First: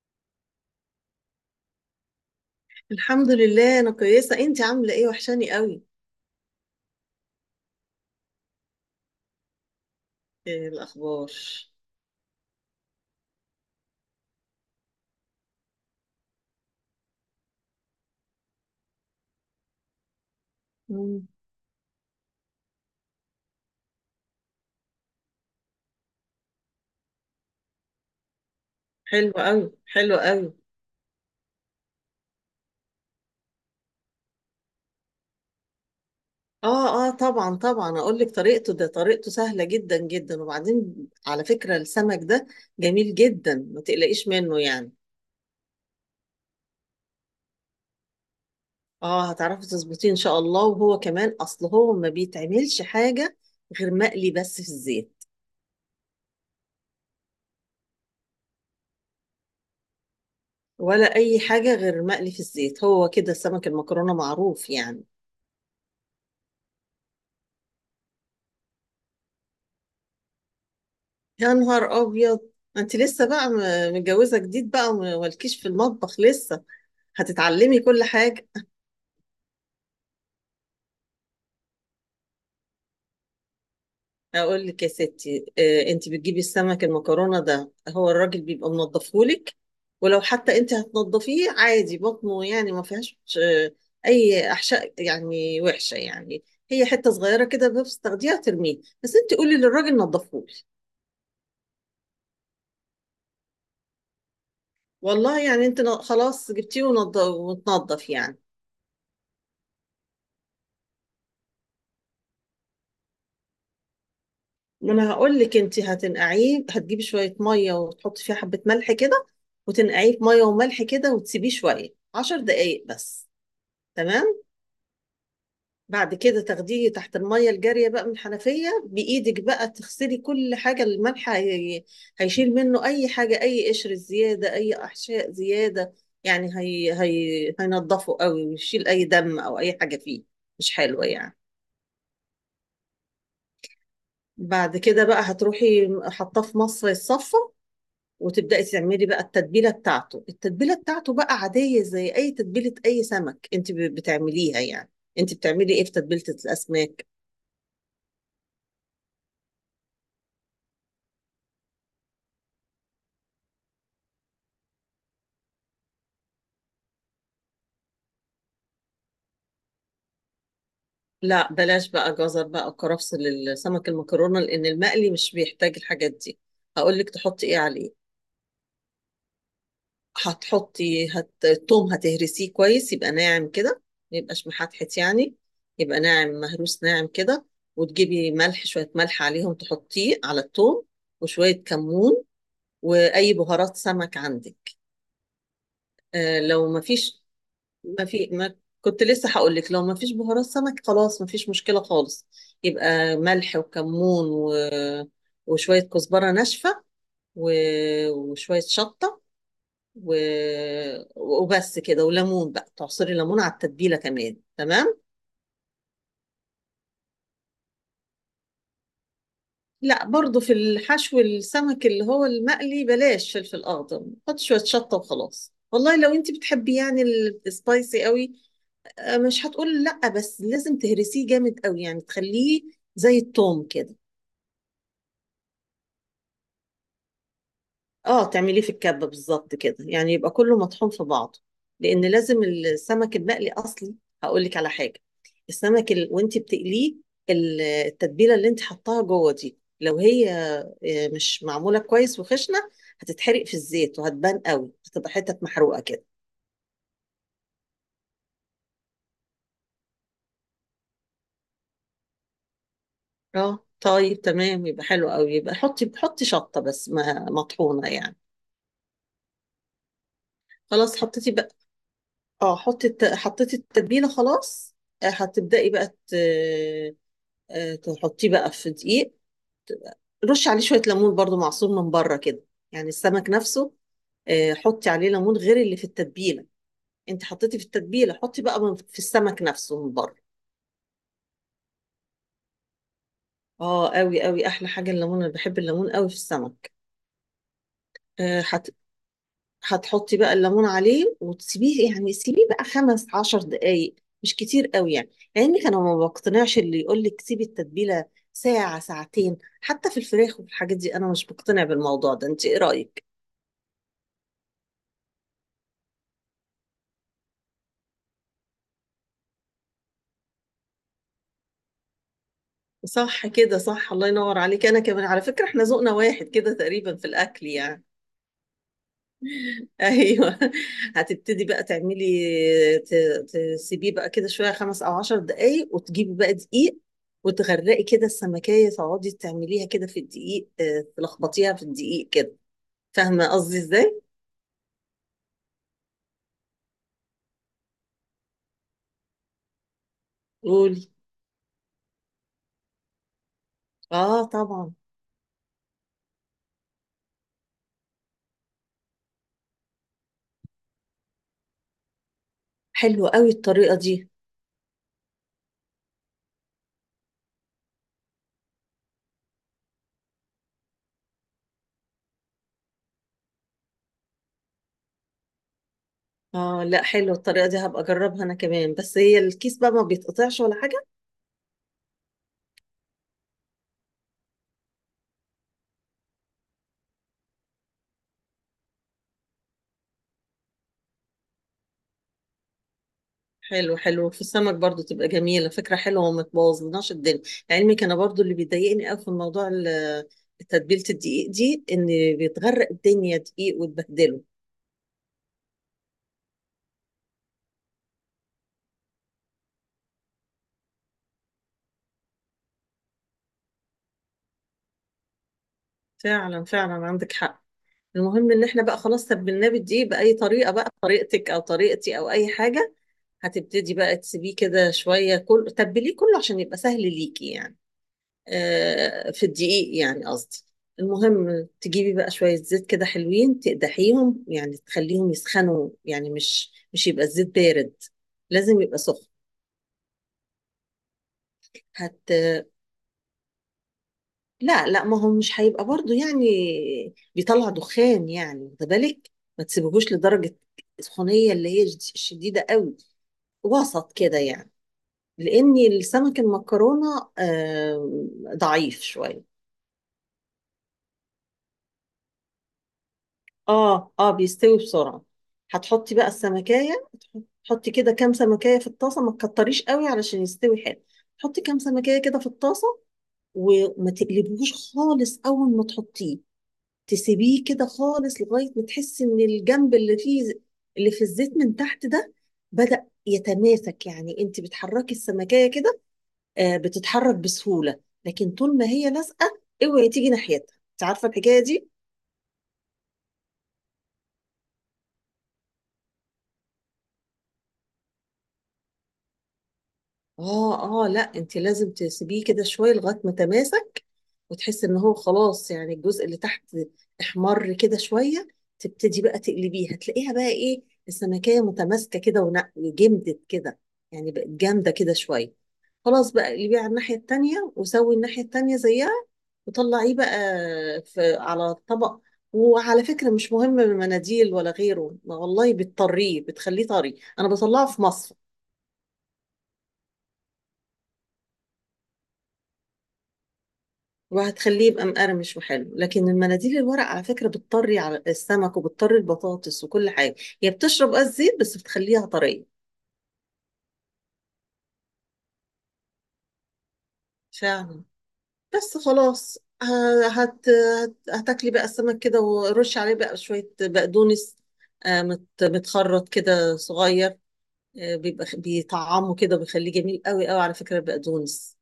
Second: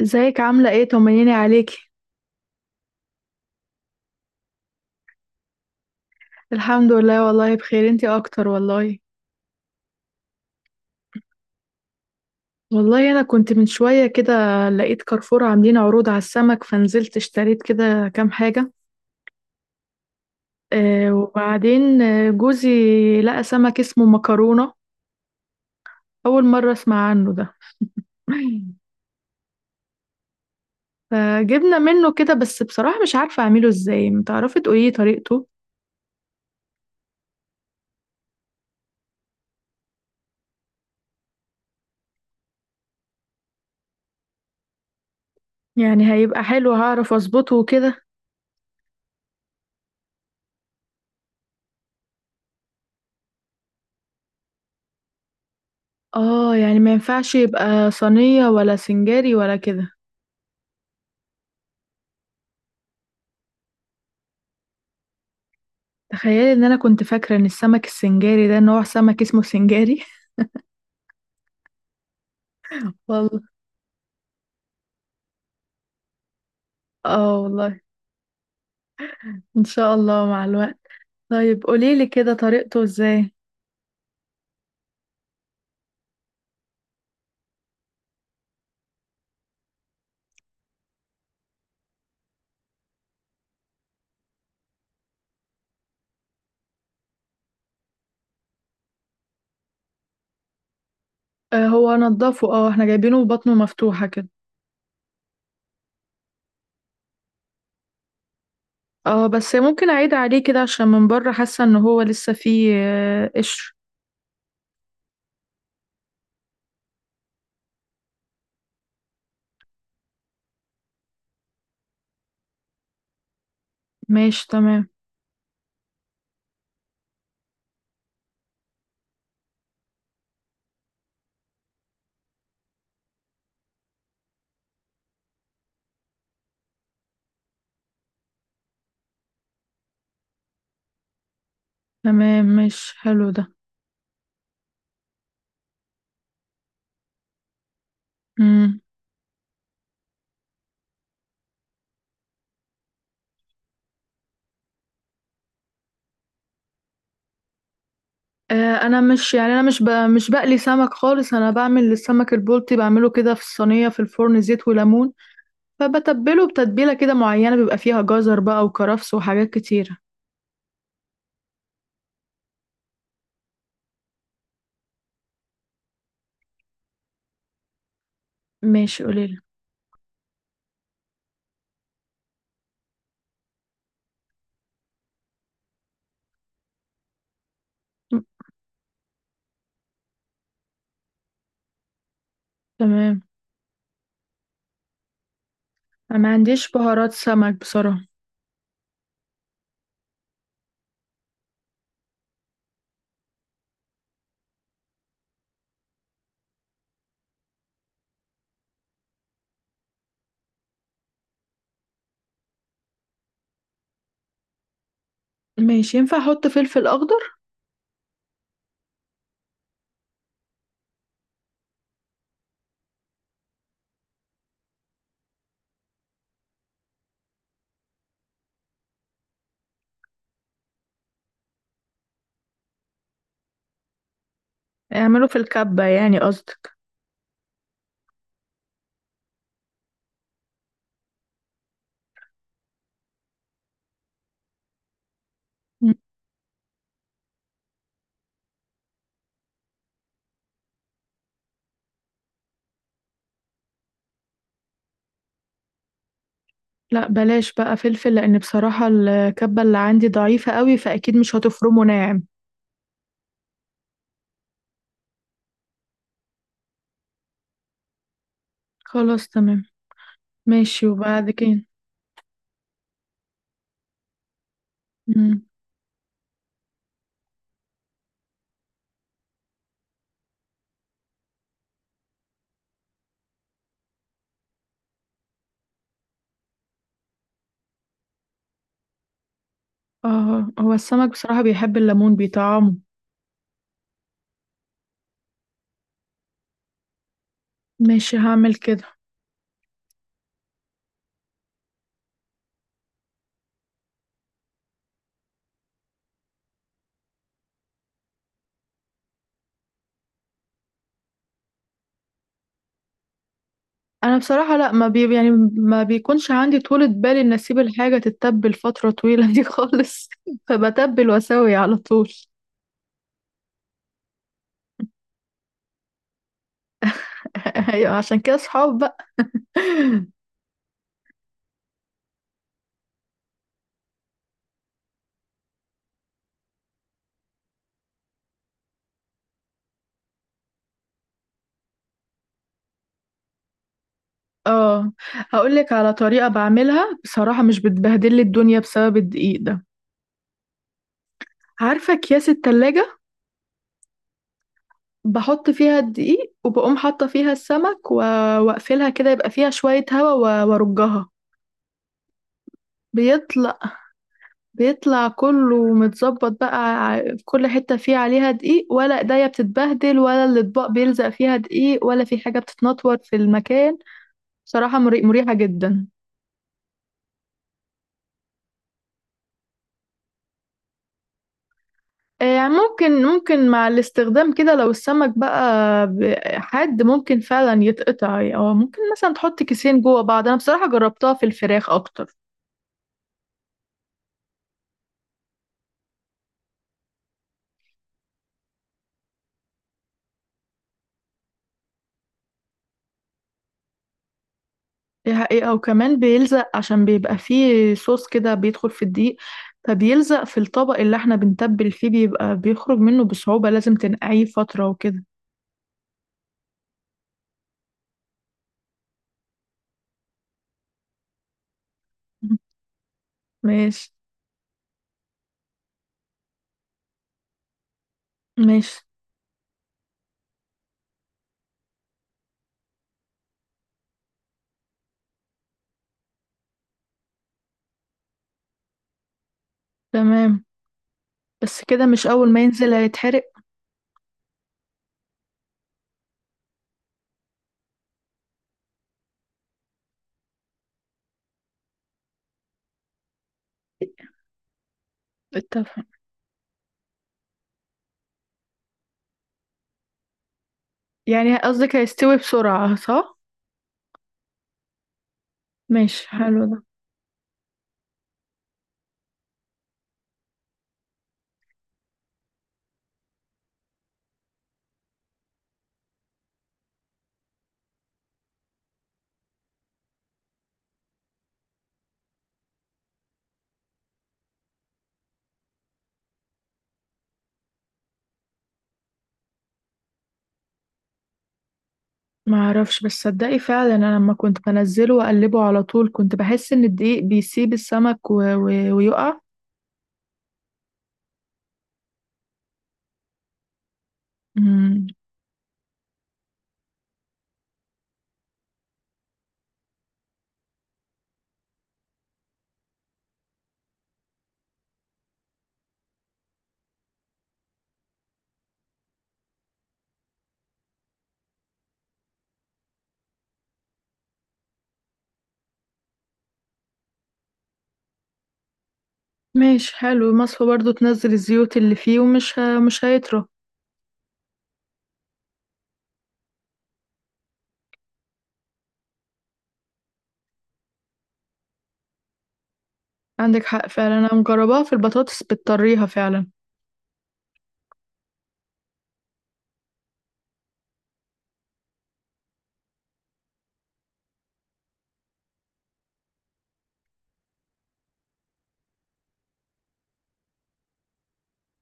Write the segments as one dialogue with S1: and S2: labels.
S1: ازيك؟ عاملة ايه؟ طمنيني عليكي.
S2: الحمد لله، انا كويسه. انت عامله ايه؟ وحشاني قوي.
S1: الحمد لله والله بخير. انتي اكتر والله.
S2: إيه الاخبار؟
S1: والله انا كنت من شوية كده لقيت كارفور عاملين عروض على السمك، فنزلت اشتريت كده كام حاجة. آه
S2: مم.
S1: وبعدين آه، جوزي لقى سمك اسمه مكرونة. اول مرة اسمع عنه ده.
S2: حلو قوي. حلو قوي.
S1: فجبنا منه كده، بس بصراحة مش عارفة اعمله ازاي. متعرفي تقولي طريقته؟
S2: اه اه طبعا طبعا اقول لك طريقته، ده طريقته سهله جدا جدا. وبعدين على فكره السمك ده جميل جدا، ما تقلقيش منه يعني.
S1: يعني هيبقى حلو؟ هعرف اظبطه وكده؟
S2: اه هتعرفي تظبطيه ان شاء الله، وهو كمان اصل هو ما بيتعملش حاجه غير مقلي بس في الزيت.
S1: اه، يعني ما ينفعش يبقى صينية ولا سنجاري ولا كده؟
S2: ولا اي حاجه غير مقلي في الزيت، هو كده سمك المكرونه معروف يعني.
S1: تخيلي ان انا كنت فاكره ان السمك السنجاري ده نوع سمك اسمه سنجاري.
S2: يا نهار ابيض! انت لسه
S1: والله.
S2: بقى متجوزه جديد بقى ومالكيش في المطبخ لسه.
S1: اه والله.
S2: هتتعلمي كل حاجه.
S1: ان شاء الله مع الوقت. طيب قوليلي كده طريقته ازاي.
S2: اقول لك يا ستي، انت بتجيبي السمك المكرونه ده هو الراجل بيبقى منضفهولك. ولو حتى انت هتنضفيه عادي، بطنه يعني ما فيهاش اي احشاء يعني وحشه يعني. هي حته صغيره كده بس تاخديها ترميه، بس انت قولي للراجل نضفهولي.
S1: آه، هو نضفه. اه احنا جايبينه بطنه مفتوحه كده.
S2: والله يعني انت خلاص جبتيه وتنضف يعني.
S1: اه بس ممكن اعيد عليه كده عشان من بره حاسه ان هو لسه فيه قشر.
S2: ما انا هقول لك، انت هتنقعيه. هتجيبي شويه ميه وتحطي فيها حبه ملح كده، وتنقعيه في ميه وملح كده وتسيبيه شويه، 10 دقايق بس. تمام.
S1: ماشي تمام.
S2: بعد كده تاخديه تحت الميه الجاريه بقى من الحنفيه، بايدك بقى تغسلي كل حاجه. الملح هيشيل منه اي حاجه، اي قشر زياده، اي احشاء زياده يعني. هينضفه قوي ويشيل اي دم او اي حاجه فيه مش حلوه يعني.
S1: تمام، مش حلو ده.
S2: بعد كده بقى هتروحي حاطاه في مصفى الصفة، وتبدأي
S1: امم
S2: تعملي بقى التتبيلة بتاعته. التتبيلة بتاعته بقى عادية زي أي تتبيلة أي سمك أنت بتعمليها يعني. أنت بتعملي إيه في تتبيلة الأسماك؟
S1: آه، انا مش يعني انا مش مش بقلي سمك خالص. انا بعمل السمك البلطي، بعمله كده في الصينيه في الفرن زيت وليمون. فبتبله بتتبيلة كده معينة بيبقى فيها جزر بقى وكرفس وحاجات كتيرة.
S2: لا بلاش بقى جزر بقى وكرفس للسمك المكرونة، لأن المقلي مش بيحتاج الحاجات دي. هقول لك تحطي إيه عليه.
S1: ماشي قليلة.
S2: التوم هتهرسيه كويس يبقى ناعم كده، ما يبقاش محتحت يعني، يبقى ناعم مهروس ناعم كده.
S1: م-
S2: وتجيبي ملح، شوية ملح عليهم تحطيه على التوم. وشوية كمون.
S1: تمام.
S2: واي بهارات سمك عندك.
S1: أنا ما عنديش
S2: لو ما
S1: بهارات
S2: فيش،
S1: سمك بصراحة.
S2: ما كنت لسه هقول لك لو ما فيش بهارات سمك خلاص، ما فيش مشكلة خالص. يبقى ملح وكمون وشوية كزبرة ناشفة، و... وشوية شطة، و... وبس كده. وليمون بقى تعصري ليمون على التتبيلة كمان. تمام.
S1: ماشي، ينفع أحط فلفل أخضر؟
S2: لا برضو في الحشو، السمك اللي هو المقلي بلاش فلفل اخضر، حط شوية شطة وخلاص. والله لو انت بتحبي يعني السبايسي قوي، مش هتقول لأ، بس لازم تهرسيه جامد قوي يعني تخليه زي التوم كده.
S1: اعمله في الكبة يعني قصدك؟
S2: اه تعمليه في الكبة بالظبط كده يعني يبقى كله مطحون في بعضه. لأن لازم السمك المقلي أصلي. هقولك على حاجة،
S1: م.
S2: وانت بتقليه، التتبيلة اللي انت حطاها جوه دي لو هي مش معمولة كويس وخشنة، هتتحرق في الزيت وهتبان قوي، هتبقى حتت محروقة كده.
S1: لا بلاش بقى فلفل، لأن بصراحة الكبة اللي عندي ضعيفة قوي، فأكيد مش هتفرمه ناعم.
S2: اه طيب تمام، يبقى حلو قوي. يبقى حطي، حطي شطة بس ما مطحونة يعني.
S1: خلاص تمام. ماشي
S2: خلاص
S1: وبعد
S2: حطيتي بقى.
S1: كده.
S2: اه، حطي حطيتي التتبيله خلاص.
S1: م.
S2: هتبداي بقى تحطيه بقى في دقيق. رشي عليه شويه ليمون برضو معصور من بره كده، يعني السمك نفسه. حطي عليه ليمون غير اللي في التتبيله. انت حطيتي في التتبيله، حطي بقى في السمك نفسه من بره.
S1: اه، هو السمك بصراحة بيحب الليمون، بيطعمه.
S2: اه قوي قوي، احلى حاجه الليمون، انا بحب الليمون قوي في السمك.
S1: ماشي
S2: آه،
S1: هعمل كده.
S2: هتحطي بقى الليمون عليه وتسيبيه، يعني سيبيه بقى 15 دقايق، مش كتير قوي يعني. لان انا ما بقتنعش اللي يقول لك سيبي التتبيله ساعه ساعتين حتى في الفراخ وفي الحاجات دي. انا مش بقتنع بالموضوع ده، انت ايه رايك؟
S1: انا بصراحه لا، ما بي يعني ما بيكونش عندي طولة بال ان اسيب الحاجه تتبل فتره طويله دي خالص. فبتبل واسوي على طول.
S2: صح كده صح. الله ينور عليك. انا كمان على فكره احنا ذوقنا واحد كده تقريبا في الاكل يعني.
S1: ايوه، عشان كده صحاب بقى.
S2: ايوه هتبتدي بقى تعملي، ت- تسيبيه بقى كده شويه 5 او 10 دقايق، وتجيبي بقى دقيق وتغرقي كده السمكيه. تقعدي تعمليها كده في الدقيق، تلخبطيها في الدقيق كده. فاهمه قصدي ازاي؟
S1: اه، هقول لك على طريقه بعملها بصراحه مش بتبهدل لي الدنيا بسبب الدقيق ده.
S2: قولي.
S1: عارفه اكياس التلاجة؟
S2: اه طبعا.
S1: بحط فيها الدقيق وبقوم حاطه فيها السمك واقفلها كده يبقى فيها شويه هوا وارجها.
S2: حلوه قوي
S1: بيطلع
S2: الطريقه دي.
S1: بيطلع كله متظبط بقى. في كل حتة فيه عليها دقيق، ولا ايديا بتتبهدل، ولا الأطباق بيلزق فيها دقيق، ولا في حاجة بتتنطور في المكان. بصراحة مريحة جدا.
S2: اه لا، حلوه الطريقه دي، هبقى اجربها انا كمان. بس هي الكيس بقى ما بيتقطعش ولا حاجه؟
S1: يعني ممكن، مع الاستخدام كده، لو السمك بقى حاد ممكن فعلا يتقطع، او ممكن مثلا تحط كيسين جوه بعض. انا بصراحة جربتها في الفراخ اكتر.
S2: حلو، حلو في السمك برضو تبقى جميلة. فكرة حلوة وما تبوظلناش الدنيا. لعلمك أنا برضو اللي بيضايقني أوي في الموضوع، تتبيلة الدقيق دي إن بيتغرق الدنيا دقيق وتبهدله.
S1: دي حقيقة، وكمان بيلزق عشان بيبقى فيه صوص كده بيدخل في الدقيق، فبيلزق في الطبق اللي احنا بنتبل فيه، بيبقى بيخرج منه بصعوبة، لازم تنقعيه فترة وكده.
S2: فعلا فعلا، عندك حق. المهم إن إحنا بقى خلاص تبلناه بالدقيق بأي طريقة بقى، طريقتك أو طريقتي أو أي حاجة. هتبتدي
S1: ماشي.
S2: بقى تسيبيه كده شوية كل تبليه كله عشان يبقى سهل ليكي يعني.
S1: ماشي
S2: في الدقيق يعني قصدي. المهم تجيبي بقى شوية زيت كده حلوين، تقدحيهم يعني تخليهم يسخنوا، يعني مش يبقى الزيت بارد، لازم يبقى سخن.
S1: تمام. بس كده مش
S2: هت
S1: أول ما ينزل هيتحرق؟
S2: لا لا، ما هو مش هيبقى برضو يعني بيطلع دخان يعني، واخده بالك، ما تسيبهوش لدرجة السخونية اللي هي شديدة قوي. وسط كده يعني. لأن
S1: اتفق.
S2: السمك المكرونة ضعيف شوية.
S1: يعني قصدك هيستوي بسرعة، صح؟
S2: اه اه بيستوي بسرعة. هتحطي
S1: ماشي
S2: بقى
S1: حلو ده.
S2: السمكية. تحطي كده كام سمكية في الطاسة، ما تكتريش قوي علشان يستوي حلو. تحطي كام سمكية كده في الطاسة. وما تقلبوش خالص أول ما تحطيه. تسيبيه كده خالص لغاية ما تحسي إن الجنب اللي فيه، اللي في الزيت من تحت ده، بدأ يتماسك. يعني أنت بتحركي السمكية كده، آه بتتحرك بسهولة. لكن طول ما هي لازقة اوعي تيجي ناحيتها. أنت عارفة الحكاية دي؟
S1: معرفش، بس صدقي فعلا أنا لما كنت بنزله وأقلبه على طول كنت بحس إن الدقيق بيسيب السمك ويقع.
S2: اه اه لا، انت لازم تسيبيه كده شويه لغايه ما تماسك، وتحس ان
S1: مم.
S2: هو خلاص يعني الجزء اللي تحت احمر كده شويه. تبتدي بقى تقلبيه، هتلاقيها بقى ايه السمكيه متماسكه كده وجمدت كده، يعني بقت جامده كده شويه. خلاص بقى اقلبيه على الناحيه التانيه وسوي الناحيه التانيه زيها، وطلعيه بقى في على الطبق. وعلى فكره مش مهم المناديل ولا غيره، ما والله بتطريه بتخليه طري. انا بطلعه في مصفى
S1: ماشي حلو، مصفى برضو تنزل الزيوت اللي فيه ومش مش هيطرى.
S2: وهتخليه يبقى مقرمش وحلو. لكن المناديل الورق على فكرة بتطري على السمك وبتطري البطاطس وكل حاجة، هي بتشرب قصدي زيت بس بتخليها طرية.
S1: عندك حق فعلا، انا مجرباها في البطاطس بتطريها فعلا.
S2: فعلا. بس خلاص هتاكلي بقى السمك كده، ورش عليه بقى شوية بقدونس، متخرط كده صغير. بيبقى بيطعمه كده بيخليه جميل قوي قوي على فكرة البقدونس.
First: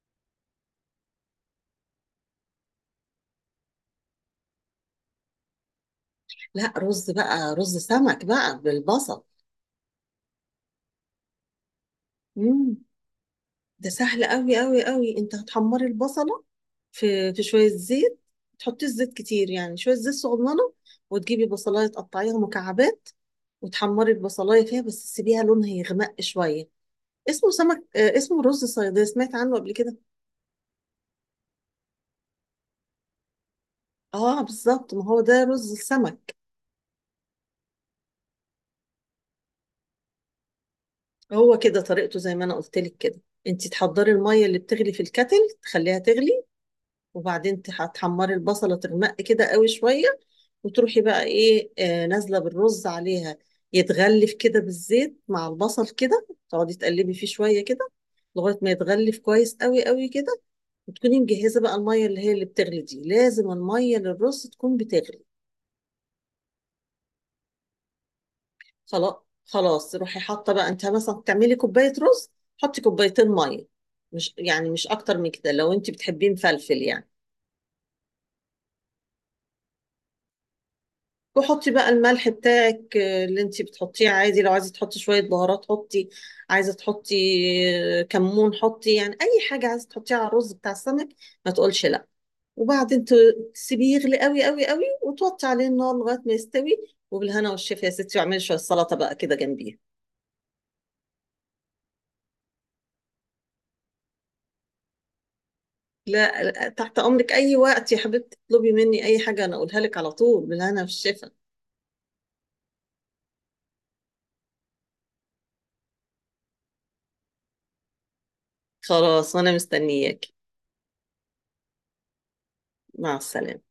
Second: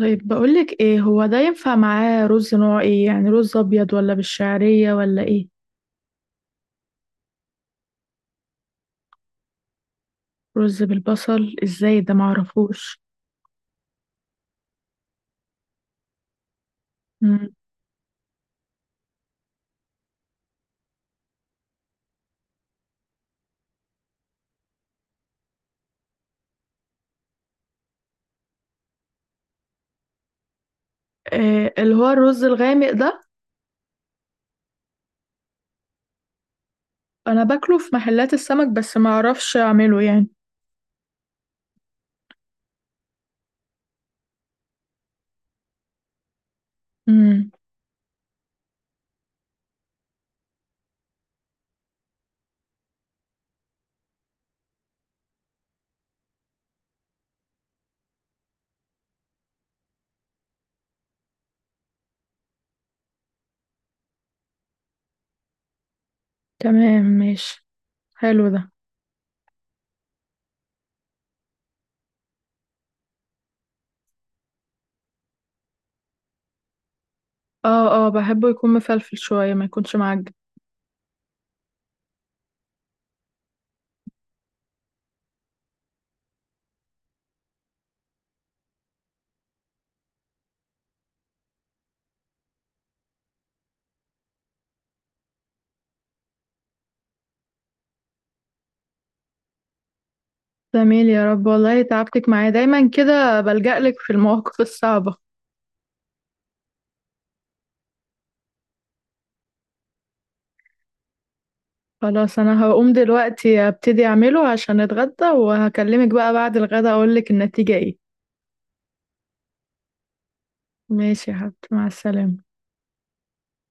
S1: طيب بقولك ايه، هو ده ينفع معاه رز نوع ايه؟ يعني رز ابيض ولا بالشعرية ولا ايه؟
S2: لا رز بقى، رز سمك بقى بالبصل.
S1: رز بالبصل ازاي؟ ده
S2: مم.
S1: معرفوش.
S2: ده سهل قوي قوي قوي. انت هتحمري البصله في
S1: مم.
S2: شويه زيت. تحطيش زيت كتير يعني، شويه زيت صغننه. وتجيبي بصلايه تقطعيها مكعبات وتحمري البصلايه فيها، بس تسيبيها لونها يغمق شويه. اسمه سمك، اسمه رز صياديه، سمعت عنه قبل كده؟
S1: إيه اللي هو الرز الغامق ده؟
S2: اه بالظبط، ما هو ده رز السمك.
S1: انا باكله في محلات السمك بس معرفش اعمله يعني.
S2: هو كده طريقته زي ما انا قلت لك كده. انت تحضري الميه اللي بتغلي في الكتل، تخليها تغلي.
S1: مم.
S2: وبعدين تحمري البصلة، تغمق كده قوي شوية. وتروحي بقى ايه، آه نازلة بالرز عليها. يتغلف كده بالزيت مع البصل كده. تقعدي تقلبي فيه شوية كده لغاية ما يتغلف كويس قوي قوي كده. وتكوني مجهزة بقى المية اللي هي اللي بتغلي دي، لازم المية للرز تكون بتغلي.
S1: تمام ماشي. حلو ده.
S2: خلاص. خلاص روحي حاطة بقى، انت مثلا تعملي كوباية رز، حطي كوبايتين مية، مش يعني مش اكتر من كده لو انت بتحبيه مفلفل يعني.
S1: اه اه، بحبه يكون مفلفل شوية ما يكونش معجن.
S2: وحطي بقى الملح بتاعك اللي انتي بتحطيه عادي. لو عايزه تحطي شويه بهارات حطي. عايزه تحطي، كمون حطي. يعني اي حاجه عايزه تحطيها على الرز بتاع السمك ما تقولش لا. وبعدين تسيبيه يغلي قوي قوي قوي، وتوطي عليه النار لغايه ما يستوي. وبالهنا والشفا يا ستي. واعملي شويه سلطه بقى كده جنبيه.
S1: جميل، يا رب. والله تعبتك معايا، دايما كده بلجأ لك في المواقف الصعبة.
S2: لا لا، تحت امرك اي وقت يا حبيبتي، اطلبي مني اي حاجه انا اقولها لك على طول. بالهنا والشفا.
S1: خلاص انا هقوم دلوقتي ابتدي اعمله عشان اتغدى، وهكلمك بقى بعد الغدا اقول لك النتيجة ايه.
S2: خلاص وانا مستنياك.
S1: ماشي يا حبيبتي، مع السلامة.
S2: مع السلامه.